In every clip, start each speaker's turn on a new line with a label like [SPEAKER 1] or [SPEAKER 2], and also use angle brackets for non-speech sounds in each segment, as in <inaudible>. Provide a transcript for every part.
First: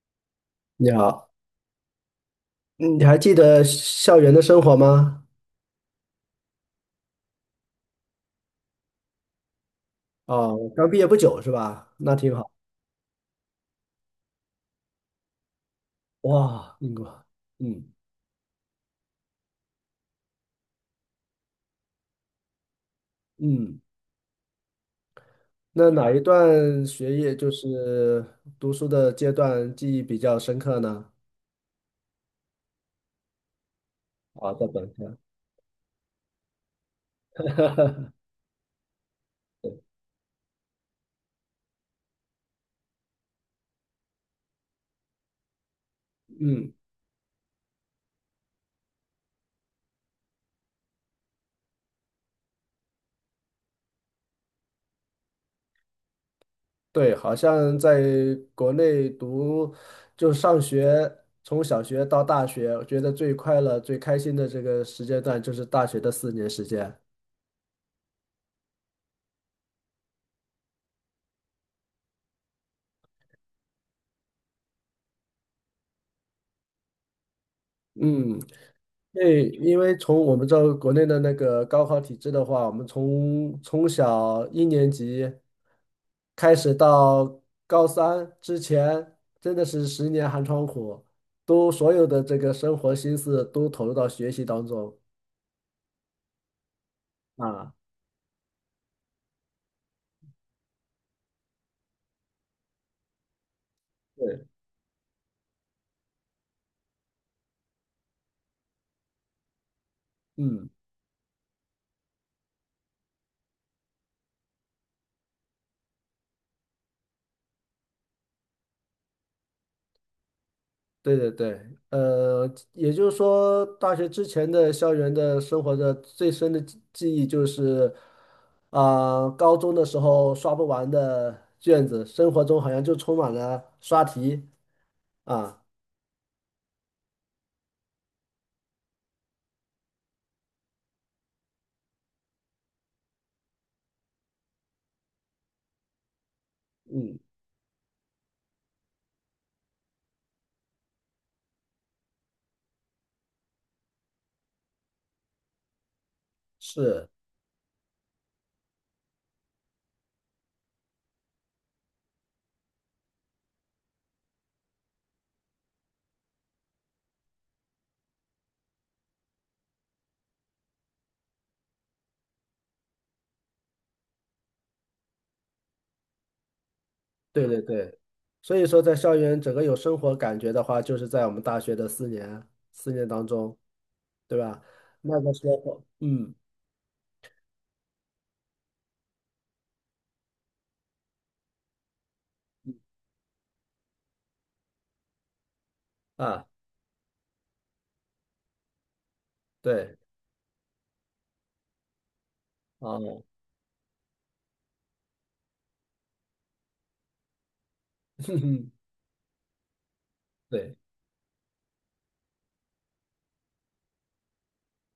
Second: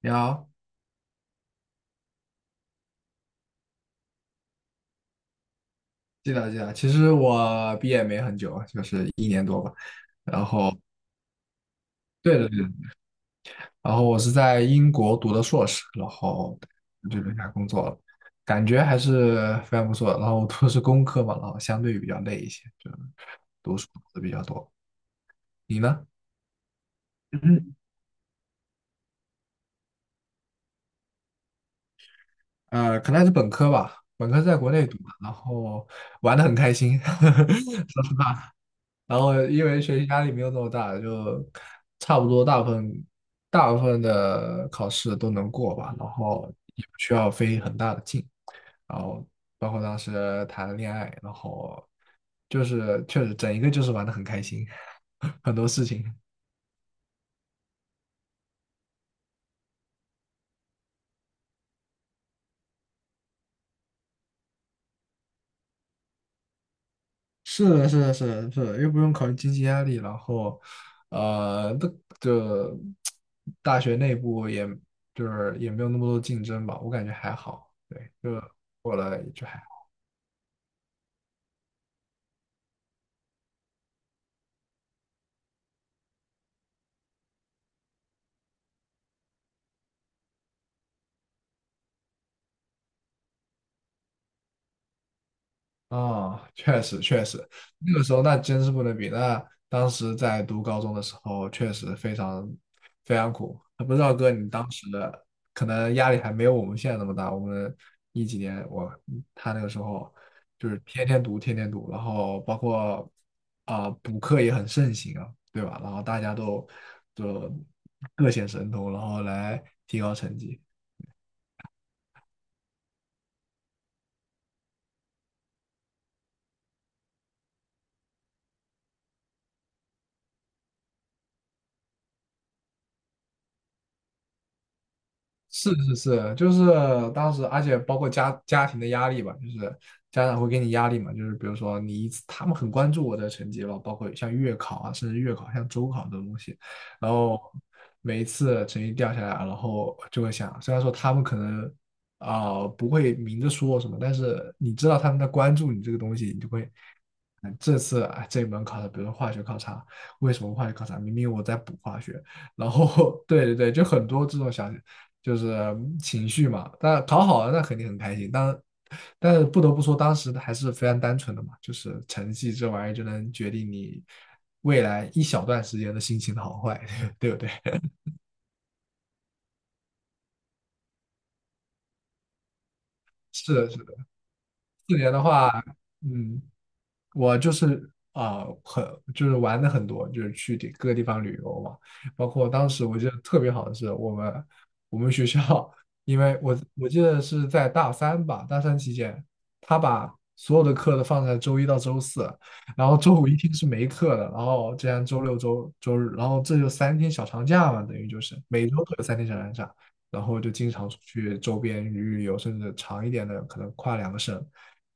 [SPEAKER 1] 你好，
[SPEAKER 2] 你好，你还记得校园的生活吗？
[SPEAKER 1] 记得记得。其实我毕业没很久，就是一年多吧。
[SPEAKER 2] 哦，刚毕业不久是吧？那挺
[SPEAKER 1] 对对
[SPEAKER 2] 好。
[SPEAKER 1] 对。然后我是在英国读的硕士，然后
[SPEAKER 2] 哇，英
[SPEAKER 1] 就
[SPEAKER 2] 国，
[SPEAKER 1] 留下来工作
[SPEAKER 2] 嗯
[SPEAKER 1] 了，感觉还是非常不错的。然后我读的是工科嘛，然后相对比较累一些，就读
[SPEAKER 2] 嗯，
[SPEAKER 1] 书读的比较多。你
[SPEAKER 2] 那
[SPEAKER 1] 呢？
[SPEAKER 2] 哪一段学业就
[SPEAKER 1] 嗯，
[SPEAKER 2] 是读书的阶段记忆比较深刻呢？
[SPEAKER 1] 可能还是本科吧，本科是
[SPEAKER 2] 啊，
[SPEAKER 1] 在
[SPEAKER 2] 在
[SPEAKER 1] 国
[SPEAKER 2] 本
[SPEAKER 1] 内读的。
[SPEAKER 2] 科，
[SPEAKER 1] 然后玩的很开心，<laughs> 说实话，然后因为学习压力没有那么大，就差不多大部分的考试都能过吧，然后
[SPEAKER 2] 嗯，
[SPEAKER 1] 也不需要费很大的劲，然后包括当时谈了恋爱，然后就是确实整一个就是玩的很开心，<laughs> 很多事情。
[SPEAKER 2] 对，好像在国内读就上学，从小学到大学，我觉得最快乐、最开心的这个时间段就是大学的四年时间。
[SPEAKER 1] 是的，是的，是的，是的，又不用考虑经济压力，然后，呃，那就大学内部也就是也没有那么多竞争吧，我感觉还好，对，
[SPEAKER 2] 嗯。
[SPEAKER 1] 就过了就
[SPEAKER 2] 对，
[SPEAKER 1] 还。
[SPEAKER 2] 因为从我们这国内的那个高考体制的话，我们从小一年级开始到高三之前，真的是十年寒窗苦，都所有的这个生活心思都投入到学习当中
[SPEAKER 1] 哦，确实确实，
[SPEAKER 2] 啊。
[SPEAKER 1] 那个时候那真是不能比。那当时在读高中的时候，确实非常苦。不知道哥，
[SPEAKER 2] 对，
[SPEAKER 1] 你当时的可能压力还没有我们现在那么大。我们一几年，他那个时候
[SPEAKER 2] 嗯。
[SPEAKER 1] 就是天天读，天天读，然后包括补课也很盛行啊，对吧？然后大家都就各显神通，然后来提高成绩。
[SPEAKER 2] 对对对，也就是说，大学之前的校园的生活的最深的记忆就是，啊、高中的时候刷不完的卷子，生活中好像就充满了刷题啊，
[SPEAKER 1] 是是是，就是当时，而且包括家庭的压力吧，就是家长会给你压力嘛，就是比如说你一次，他们很关注我的成绩吧，包括像月考啊，甚至月考、像周考这种东西，然
[SPEAKER 2] 嗯，
[SPEAKER 1] 后每一次成绩掉下来，然后就会想，虽然说他们可能不会明着说什么，但是你知道他们在关注你这个东西，你就会，
[SPEAKER 2] 是，
[SPEAKER 1] 嗯，这次啊这一门考的，比如说化学考察，为什么化学考察？明明我在补化学，然后 <laughs> 对对对，就很多这种小就是嗯情绪嘛。但考好了，那肯定很开心。但是不得不说，当时还是非常单纯的嘛，就是成绩这玩意儿就能决定你未来一小段时间的心情的好坏，<laughs> 对不
[SPEAKER 2] 对
[SPEAKER 1] 对？
[SPEAKER 2] 对对，所以说在校园整个有生活感觉的话，就是在我们大学的四年当
[SPEAKER 1] 是
[SPEAKER 2] 中，
[SPEAKER 1] 的，是的。
[SPEAKER 2] 对吧？
[SPEAKER 1] 四年
[SPEAKER 2] 那
[SPEAKER 1] 的
[SPEAKER 2] 个时
[SPEAKER 1] 话，
[SPEAKER 2] 候，嗯
[SPEAKER 1] 嗯，我就是就是玩的很多，就是去各个地方旅游嘛。包括当时我记得特别好的是，我们学校，因为
[SPEAKER 2] 啊，
[SPEAKER 1] 我记得是在大三吧，大三期间，他
[SPEAKER 2] 对，
[SPEAKER 1] 把所有的课都放在周一到周四，然后周
[SPEAKER 2] 哦，
[SPEAKER 1] 五一天是没课的，然后这样周六周日，然后这就三天小长假嘛，等于就是
[SPEAKER 2] <laughs>
[SPEAKER 1] 每周都有三天小长假，然后就经
[SPEAKER 2] 对，
[SPEAKER 1] 常出去周边旅游，甚至长一点的可能跨两个省，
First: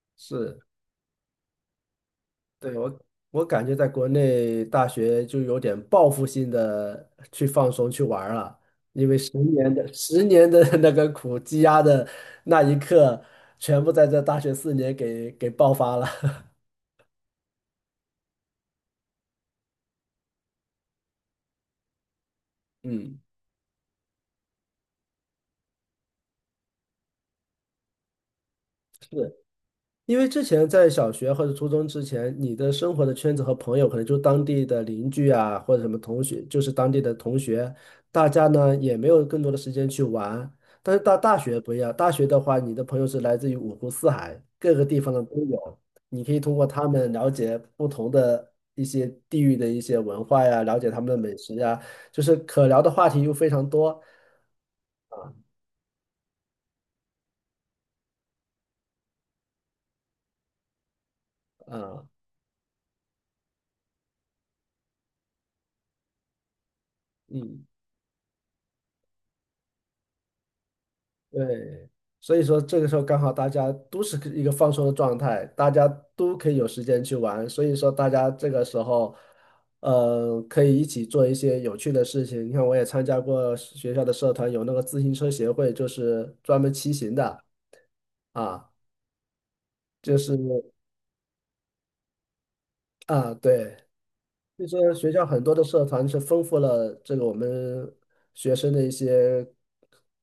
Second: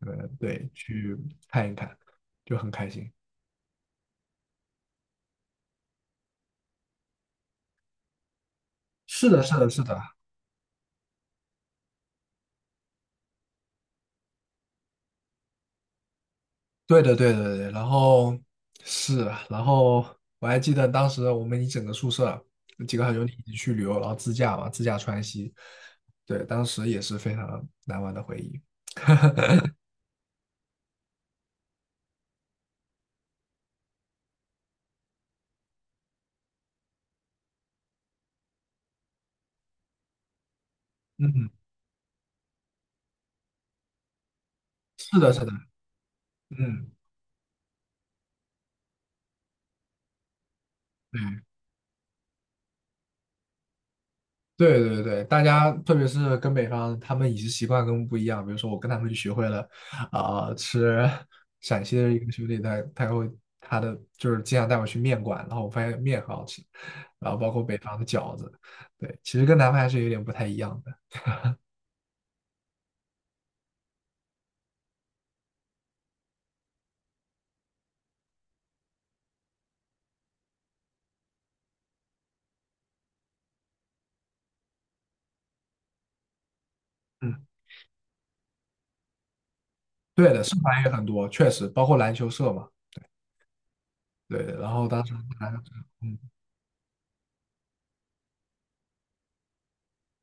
[SPEAKER 1] 可能
[SPEAKER 2] 是。
[SPEAKER 1] 对去看一看。就很
[SPEAKER 2] 对，
[SPEAKER 1] 开
[SPEAKER 2] 我
[SPEAKER 1] 心。
[SPEAKER 2] 我感觉在国内大学就有点报复性的去放松去玩儿了，
[SPEAKER 1] 是
[SPEAKER 2] 十
[SPEAKER 1] 的，是的，
[SPEAKER 2] 年
[SPEAKER 1] 是
[SPEAKER 2] 的
[SPEAKER 1] 的，
[SPEAKER 2] 十年的 <laughs> 那个苦积压的那一刻，全部在这大学四年给爆发了。<laughs>
[SPEAKER 1] 对的，对的，对的。然后是啊，然后我还记得当时我们一整个宿舍几个好
[SPEAKER 2] 嗯，
[SPEAKER 1] 兄弟一起去旅游，然后自驾嘛，自驾川西。对，当时也是非常难忘的回忆。
[SPEAKER 2] 是。因为之前在小学或者初中之前，你的生活的圈子和朋友可能就当地的邻居啊，或者什么同学，就是当地的同学，大家呢也没有更多的时间去玩。但是到大
[SPEAKER 1] 嗯，
[SPEAKER 2] 学不一样，大学的话，你的朋友是来自于五湖四海，各个地方
[SPEAKER 1] 是
[SPEAKER 2] 的
[SPEAKER 1] 的，是
[SPEAKER 2] 都
[SPEAKER 1] 的，
[SPEAKER 2] 有，你可以通过他
[SPEAKER 1] 嗯，
[SPEAKER 2] 们了解不同的一些地域的一些文化呀，了解他们的美
[SPEAKER 1] 对。
[SPEAKER 2] 食呀，就是可聊的话题又非常多
[SPEAKER 1] 对对对，大家特别是跟北方，他们饮食习惯跟我们不一样。比如说，我跟他们就学会了吃陕西
[SPEAKER 2] 啊，
[SPEAKER 1] 的一个兄弟，他就是经常带我去面馆，然后我发现面很好吃，然后包括
[SPEAKER 2] 嗯。
[SPEAKER 1] 北方的饺子，对，其实跟南方还是有点不太一样的。
[SPEAKER 2] 对，所以说这个时候刚好大家都是一个放松的状态，大家都可以有时间去玩，所以说大家这个时候，可以一起做一些有趣的事情。你看，我也参加过学校的社团，有那个自行车协会，就是专门骑行的
[SPEAKER 1] 嗯，
[SPEAKER 2] 啊，就
[SPEAKER 1] 对
[SPEAKER 2] 是
[SPEAKER 1] 的，社团也很多，确实包括篮球社嘛，
[SPEAKER 2] 啊，对，
[SPEAKER 1] 对。
[SPEAKER 2] 所以
[SPEAKER 1] 然后
[SPEAKER 2] 说
[SPEAKER 1] 当
[SPEAKER 2] 学
[SPEAKER 1] 时
[SPEAKER 2] 校很多的社团是
[SPEAKER 1] 嗯
[SPEAKER 2] 丰富了这个我们学生的一些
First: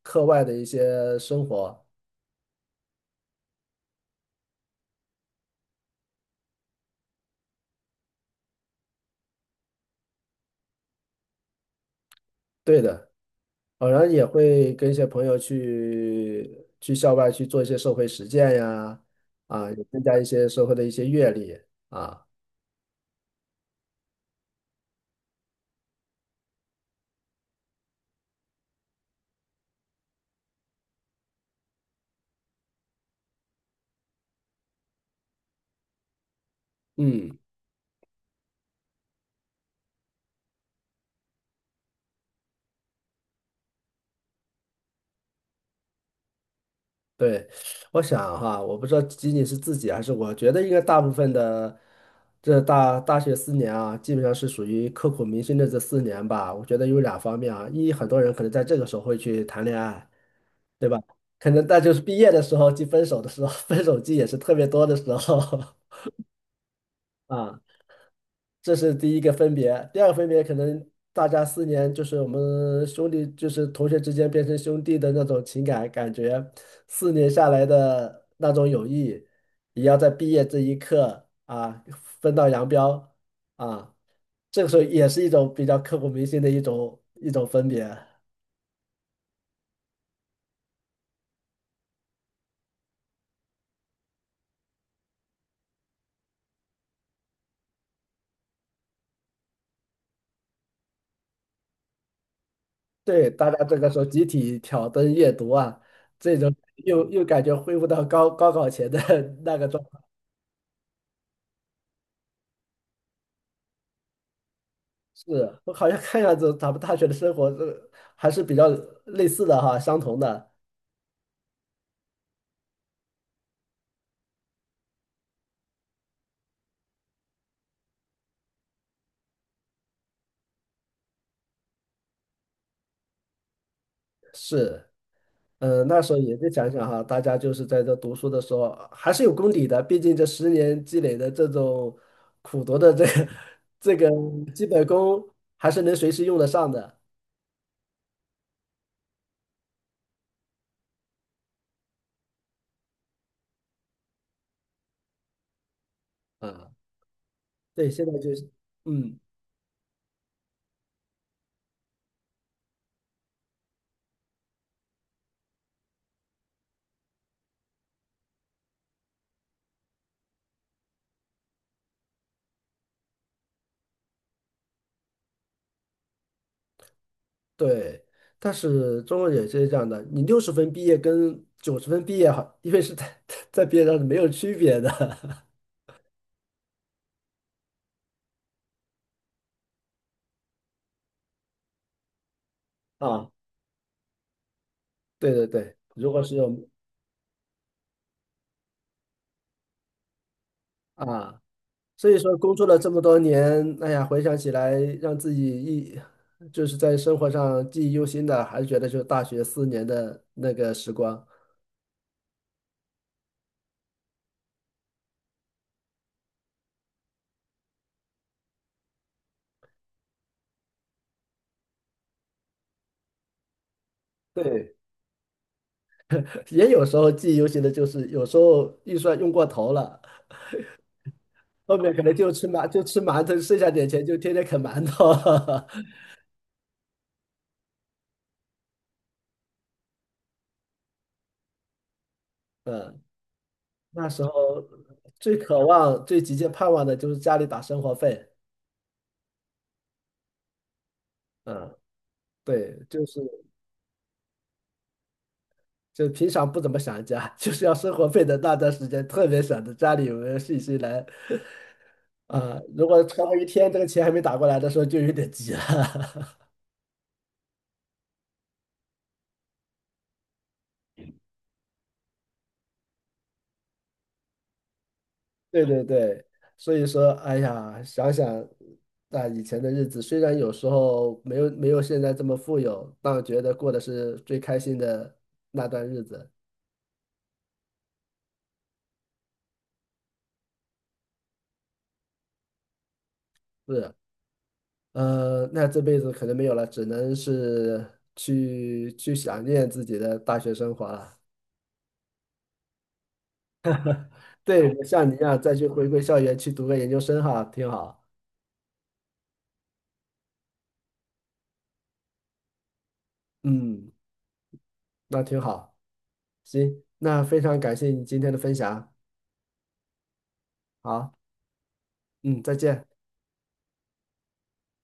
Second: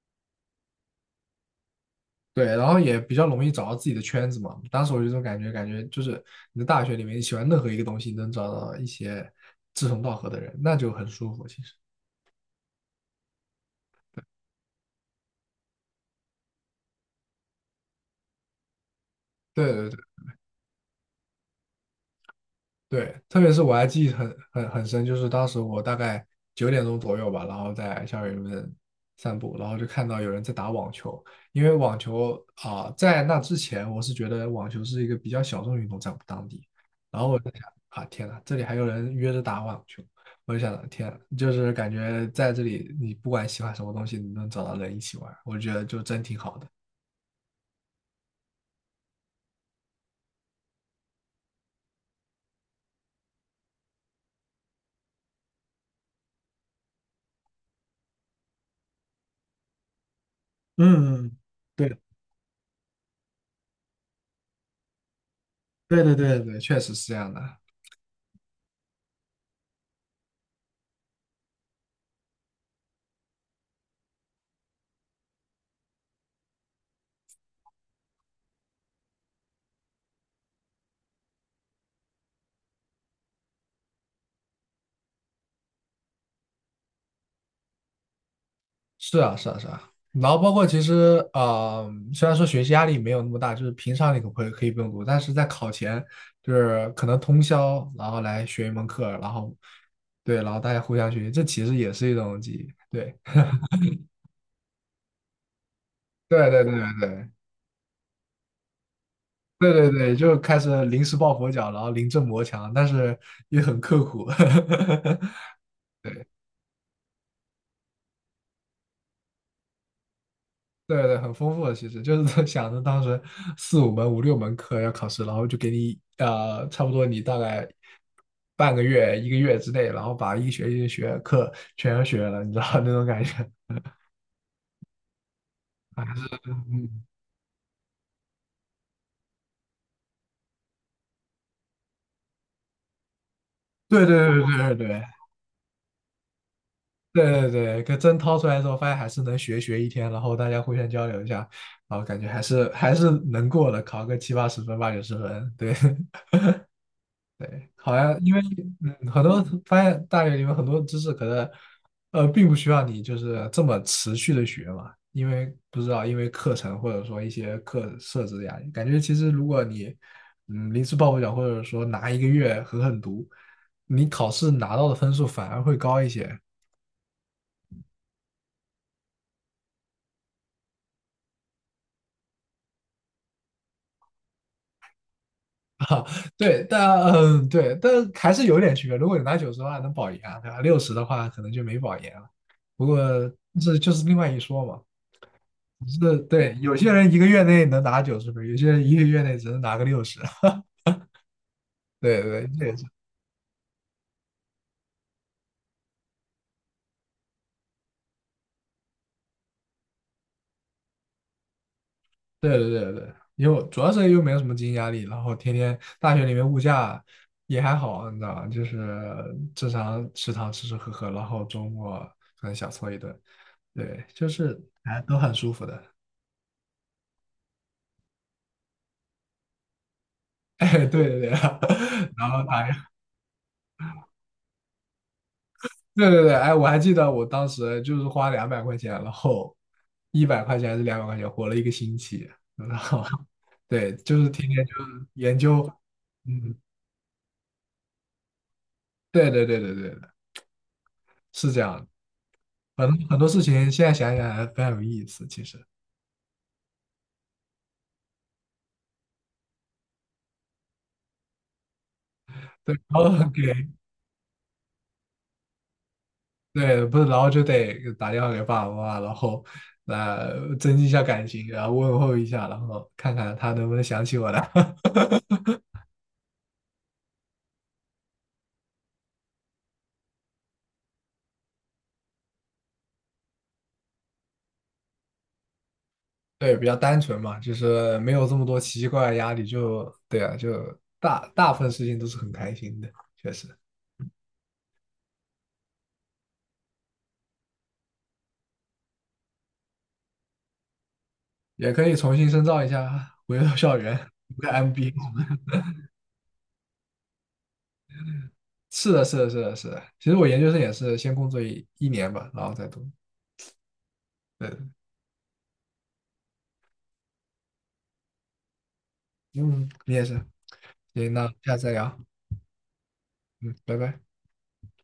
[SPEAKER 2] 课外的一些生活。
[SPEAKER 1] 对，然后也比较容易找到自己的圈子嘛。当时我有一种感觉，感觉就是你在大学里面，你喜欢任何一个东西，能找到一些志同道合的人，那就很舒服。其实，
[SPEAKER 2] 对的。偶然后也会跟一些朋友去校外去做一些社会实践呀，啊，
[SPEAKER 1] 对
[SPEAKER 2] 也
[SPEAKER 1] 对对。
[SPEAKER 2] 增加一些社会的一些阅历啊。
[SPEAKER 1] 对，特别是我还记忆很深，就是当时我大概九点钟左右吧，然后在校园里面散步，然后就看到有人在打网球。因为网球在那之前我是觉得网球是一个比较小众运动，在我们当地。然后
[SPEAKER 2] 嗯，
[SPEAKER 1] 我在想啊，天呐，这里还有人约着打网球，我就想，天呐，就是感觉在这里，你不管喜欢什么东西，你能找到人一起玩，我觉得就真挺好的。
[SPEAKER 2] 对，我想哈，我不知道仅仅是自己还是我觉得应该大部分的这大学四年啊，基本上是属于刻骨铭心的这四年吧。我觉得有两方面啊，一很多人可能在这个时候会去谈恋爱，对吧？
[SPEAKER 1] 嗯，嗯
[SPEAKER 2] 可能那就
[SPEAKER 1] 对，
[SPEAKER 2] 是毕业的时候，即分手的时候，<laughs> 分手季也是特别多的时候
[SPEAKER 1] 对对对，对，确实是这样
[SPEAKER 2] <laughs>
[SPEAKER 1] 的。
[SPEAKER 2] 啊。这是第一个分别。第二个分别可能大家四年就是我们兄弟，就是同学之间变成兄弟的那种情感感觉，四年下来的那种友谊，也要在毕业这一刻啊分道扬镳啊。这个时候也是一种比较刻骨铭心的一种分别。
[SPEAKER 1] 是啊，是啊，是啊。然后包括其实虽然说学习压力没有那么大，就是平常你可以不用读，但是在考前就是可能通宵，然后来学一门课，然后对，然后大家互相学习，这其实也是一种记忆。对，
[SPEAKER 2] 对，大家这个时候集体挑灯夜读啊，这
[SPEAKER 1] 对，
[SPEAKER 2] 种
[SPEAKER 1] 对，对，
[SPEAKER 2] 又
[SPEAKER 1] 对，
[SPEAKER 2] 感觉恢复到高考前的 <laughs> 那个
[SPEAKER 1] 对，
[SPEAKER 2] 状。
[SPEAKER 1] 对，对，对，就开始临时抱佛脚，然后临阵磨枪，但是也很刻苦。
[SPEAKER 2] 是我 <laughs> 好像
[SPEAKER 1] <laughs>
[SPEAKER 2] 看
[SPEAKER 1] 对。
[SPEAKER 2] 样子，咱们大学的生活这还是比较类似的哈，相同的。
[SPEAKER 1] 对对，很丰富的，其实就是想着当时四五门、五六门课要考试，然后就给你差不多你大概半个月、一个月之内，然后把一学期的学课全学了，你知道 <laughs> 那种感觉。
[SPEAKER 2] 是，嗯，那时候也就想想哈，
[SPEAKER 1] 嗯，
[SPEAKER 2] 大家就是在这读书的时候还是有功底的，毕竟这十年积累的这种苦读的这个 <laughs> 这
[SPEAKER 1] 对
[SPEAKER 2] 个
[SPEAKER 1] 对
[SPEAKER 2] 基
[SPEAKER 1] 对对
[SPEAKER 2] 本
[SPEAKER 1] 对
[SPEAKER 2] 功，还是能随时用得上的。
[SPEAKER 1] 对对对对，可真掏出来之后，发现还是能学一天，然后大家互相交流一下，然后感觉还是能过的，考个七八十分、八九十分，对。<laughs>
[SPEAKER 2] 啊，对，
[SPEAKER 1] 好
[SPEAKER 2] 现在
[SPEAKER 1] 像
[SPEAKER 2] 就
[SPEAKER 1] 因为
[SPEAKER 2] 是，
[SPEAKER 1] 嗯，
[SPEAKER 2] 嗯，
[SPEAKER 1] 很多发现大学里面很多知识可能并不需要你就是这么持续的学嘛，因为不知道因为课程或者说一些课设置的压力，感觉其实如果你嗯临时抱佛脚或者说拿一个月狠狠读，你考试拿到的分数反而会高一些。
[SPEAKER 2] 对。但是中国也是这样的，你60分毕业跟90分毕业，好，因为是在 <laughs> 在毕业上是没有区别的
[SPEAKER 1] <laughs> 啊。对，但嗯对，但还是有点区别。如果你拿九十的话能保研啊，对吧？六十的话可能就没保研了。不过
[SPEAKER 2] <laughs> 啊。
[SPEAKER 1] 这就是另外一说嘛。
[SPEAKER 2] 对对对，如
[SPEAKER 1] 是
[SPEAKER 2] 果是有
[SPEAKER 1] 对，有些人一个月内能拿九十分，有些人一个月内只能拿个六十。<laughs>
[SPEAKER 2] 啊，所以
[SPEAKER 1] 对
[SPEAKER 2] 说
[SPEAKER 1] 对，
[SPEAKER 2] 工
[SPEAKER 1] 这
[SPEAKER 2] 作
[SPEAKER 1] 也
[SPEAKER 2] 了
[SPEAKER 1] 是
[SPEAKER 2] 这么多年，哎呀，回想起来，让自己一就是在生活上记忆犹新的，还是觉得就是大学四年的那个时光。
[SPEAKER 1] 对对对对，因为主要是又没有什么经济压力，然后天天大学里面物价也还好，你知道吧？就是正常食堂吃吃喝喝，然后周末可能小搓一顿，对，就是
[SPEAKER 2] 对
[SPEAKER 1] 哎都很舒服的。<laughs>
[SPEAKER 2] <laughs>，也有时候记忆犹新的，就是有时候预算用过头了，
[SPEAKER 1] 哎，对对对，
[SPEAKER 2] 后面可能
[SPEAKER 1] <laughs> 然
[SPEAKER 2] 就
[SPEAKER 1] 后打
[SPEAKER 2] 吃馒头，剩下点钱就天天啃馒头。<laughs>
[SPEAKER 1] 对对对，哎，我还记得我当时就是花两百块钱，然后100块钱还是两百块钱，活了一个星期，然
[SPEAKER 2] 嗯，
[SPEAKER 1] 后 <laughs> 对，
[SPEAKER 2] 那
[SPEAKER 1] 就
[SPEAKER 2] 时
[SPEAKER 1] 是天
[SPEAKER 2] 候
[SPEAKER 1] 天就是
[SPEAKER 2] 最
[SPEAKER 1] 研
[SPEAKER 2] 渴
[SPEAKER 1] 究，
[SPEAKER 2] 望、最急切
[SPEAKER 1] 嗯，
[SPEAKER 2] 盼望的就是家里打生活费。
[SPEAKER 1] 对对对对对的，是这
[SPEAKER 2] 嗯，
[SPEAKER 1] 样的，
[SPEAKER 2] 对，
[SPEAKER 1] 很
[SPEAKER 2] 就
[SPEAKER 1] 多很
[SPEAKER 2] 是。
[SPEAKER 1] 多事情现在想想还非常有意思，其实
[SPEAKER 2] 就平常不怎么想家，<laughs> 就是要生活费的那段时间，特别想着家里有没有信息来啊、
[SPEAKER 1] 对，
[SPEAKER 2] 如果
[SPEAKER 1] 然
[SPEAKER 2] 超
[SPEAKER 1] 后
[SPEAKER 2] 过
[SPEAKER 1] 给
[SPEAKER 2] 一天，这个钱还没打过来的时候，就有点急了。<laughs>
[SPEAKER 1] 对不是，然后就得打电话给爸爸妈妈，然后来增进一下感情，然后问候一下，然后看看他能不能想起我来。<laughs>
[SPEAKER 2] 对对对，所以说，哎呀，想想那以前的日子，虽然有时候没有现在这么富有，但觉得过的是最开心的那段日子。
[SPEAKER 1] 对，比较单纯嘛，就是没有这么多奇奇怪怪的压力，就对啊，就大部分事情都是很开心的，确实
[SPEAKER 2] 是，那这辈子可能没有了，只能是去想念自己的大学生活了。
[SPEAKER 1] 也可以重新深造一下，回到校园，读个
[SPEAKER 2] 对，
[SPEAKER 1] MBA。
[SPEAKER 2] 像你一
[SPEAKER 1] <laughs>
[SPEAKER 2] 样再去回归校园去读个研究生哈，挺好。
[SPEAKER 1] 是的，是的，是的，是的。其实我研究生也是先工作一年吧，然后再读。
[SPEAKER 2] 嗯，
[SPEAKER 1] 对，
[SPEAKER 2] 那挺好。行，那非常感谢你今天的分享。
[SPEAKER 1] 嗯，你也是。
[SPEAKER 2] 好，
[SPEAKER 1] 行，那下次再聊。
[SPEAKER 2] 嗯，再见。
[SPEAKER 1] 嗯，拜拜。